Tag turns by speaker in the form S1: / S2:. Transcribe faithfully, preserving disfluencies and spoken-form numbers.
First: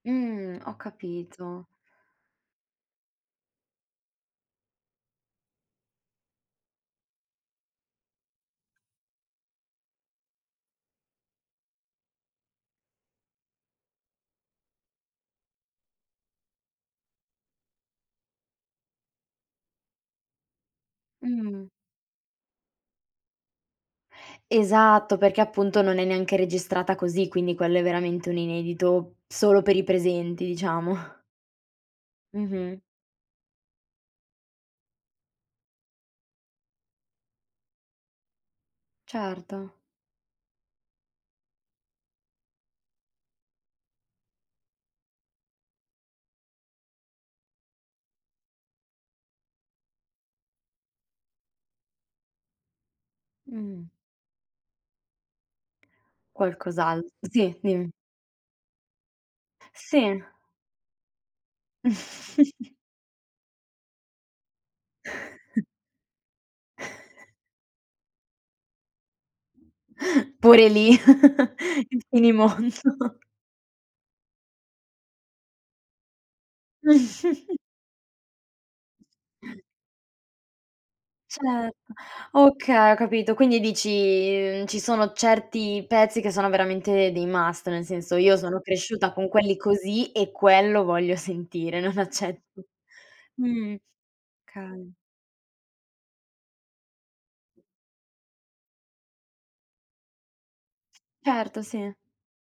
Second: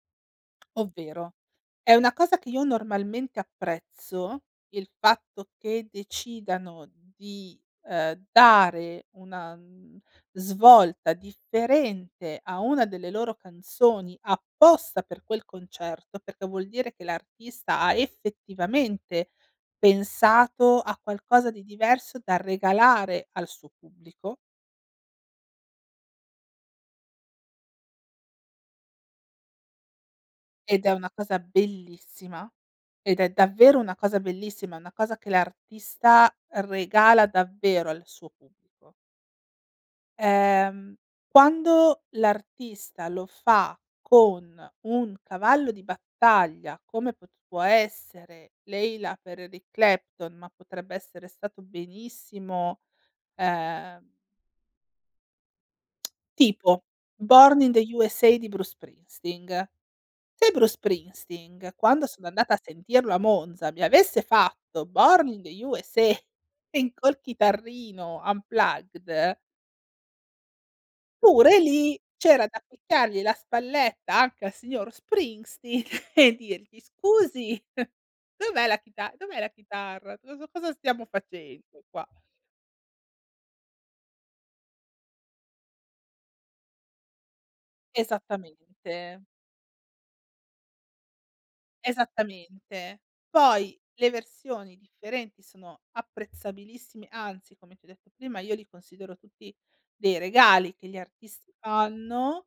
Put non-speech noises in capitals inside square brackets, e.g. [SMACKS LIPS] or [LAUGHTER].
S1: Mh, ho
S2: Ovvero,
S1: capito.
S2: è una cosa che io normalmente apprezzo, il fatto che decidano di, ehm, dare, una n svolta differente a una delle loro canzoni, apposta per quel concerto, perché vuol dire che l'artista, ha effettivamente pensato a qualcosa di
S1: Mh.
S2: diverso, da regalare al suo pubblico
S1: Esatto, perché appunto non è neanche registrata così, quindi, quello è veramente un inedito, solo per i presenti,
S2: Ed è
S1: diciamo.
S2: una cosa bellissima,
S1: Mh-mh.
S2: ed è davvero una cosa bellissima, una cosa che l'artista, regala davvero al suo pubblico.
S1: Certo.
S2: Ehm, quando l'artista lo fa con un cavallo di battaglia, come è potuto essere "Layla" per Eric Clapton, ma potrebbe essere stato benissimo,
S1: Mh.
S2: ehm [SMACKS LIPS] Tipo
S1: Qualcos'alt Sì,
S2: "Born in the
S1: dim
S2: USA" di Bruce Springsteen.
S1: Sì.
S2: Se Bruce Springsteen, quando sono andata a
S1: [CHUCKLES]
S2: sentirlo a Monza mi avesse fatto "Born in the
S1: [CHUCKLES]
S2: USA" col
S1: [CHUCKLES]
S2: chitarrino, unplugged
S1: Pure lì,
S2: pure
S1: [CHUCKLES]
S2: lì,
S1: il
S2: c'era da
S1: finimondo.
S2: ficcargli la spalletta anche al signor Springstink, e dirgli:
S1: [CHUCKLES]
S2: "Scusi, dov'è la chita dov'è la chitarra? Cosa cosa stiamo facendo
S1: cetto,
S2: qua?"
S1: okay, ho capito. Quindi dici, ci sono certi pezzi che sono veramente dei must, nel senso, io sono
S2: Esattamente.
S1: cresciuta con quelli così e quello voglio sentire, non accetto
S2: Esattamente.
S1: mhmm,
S2: Poi, le versioni
S1: kay.
S2: differenti sono apprezzabilissime, anzi, come ti ho detto prima, io li considero tutti dei regali, che gli artisti
S1: certo, sì.
S2: fanno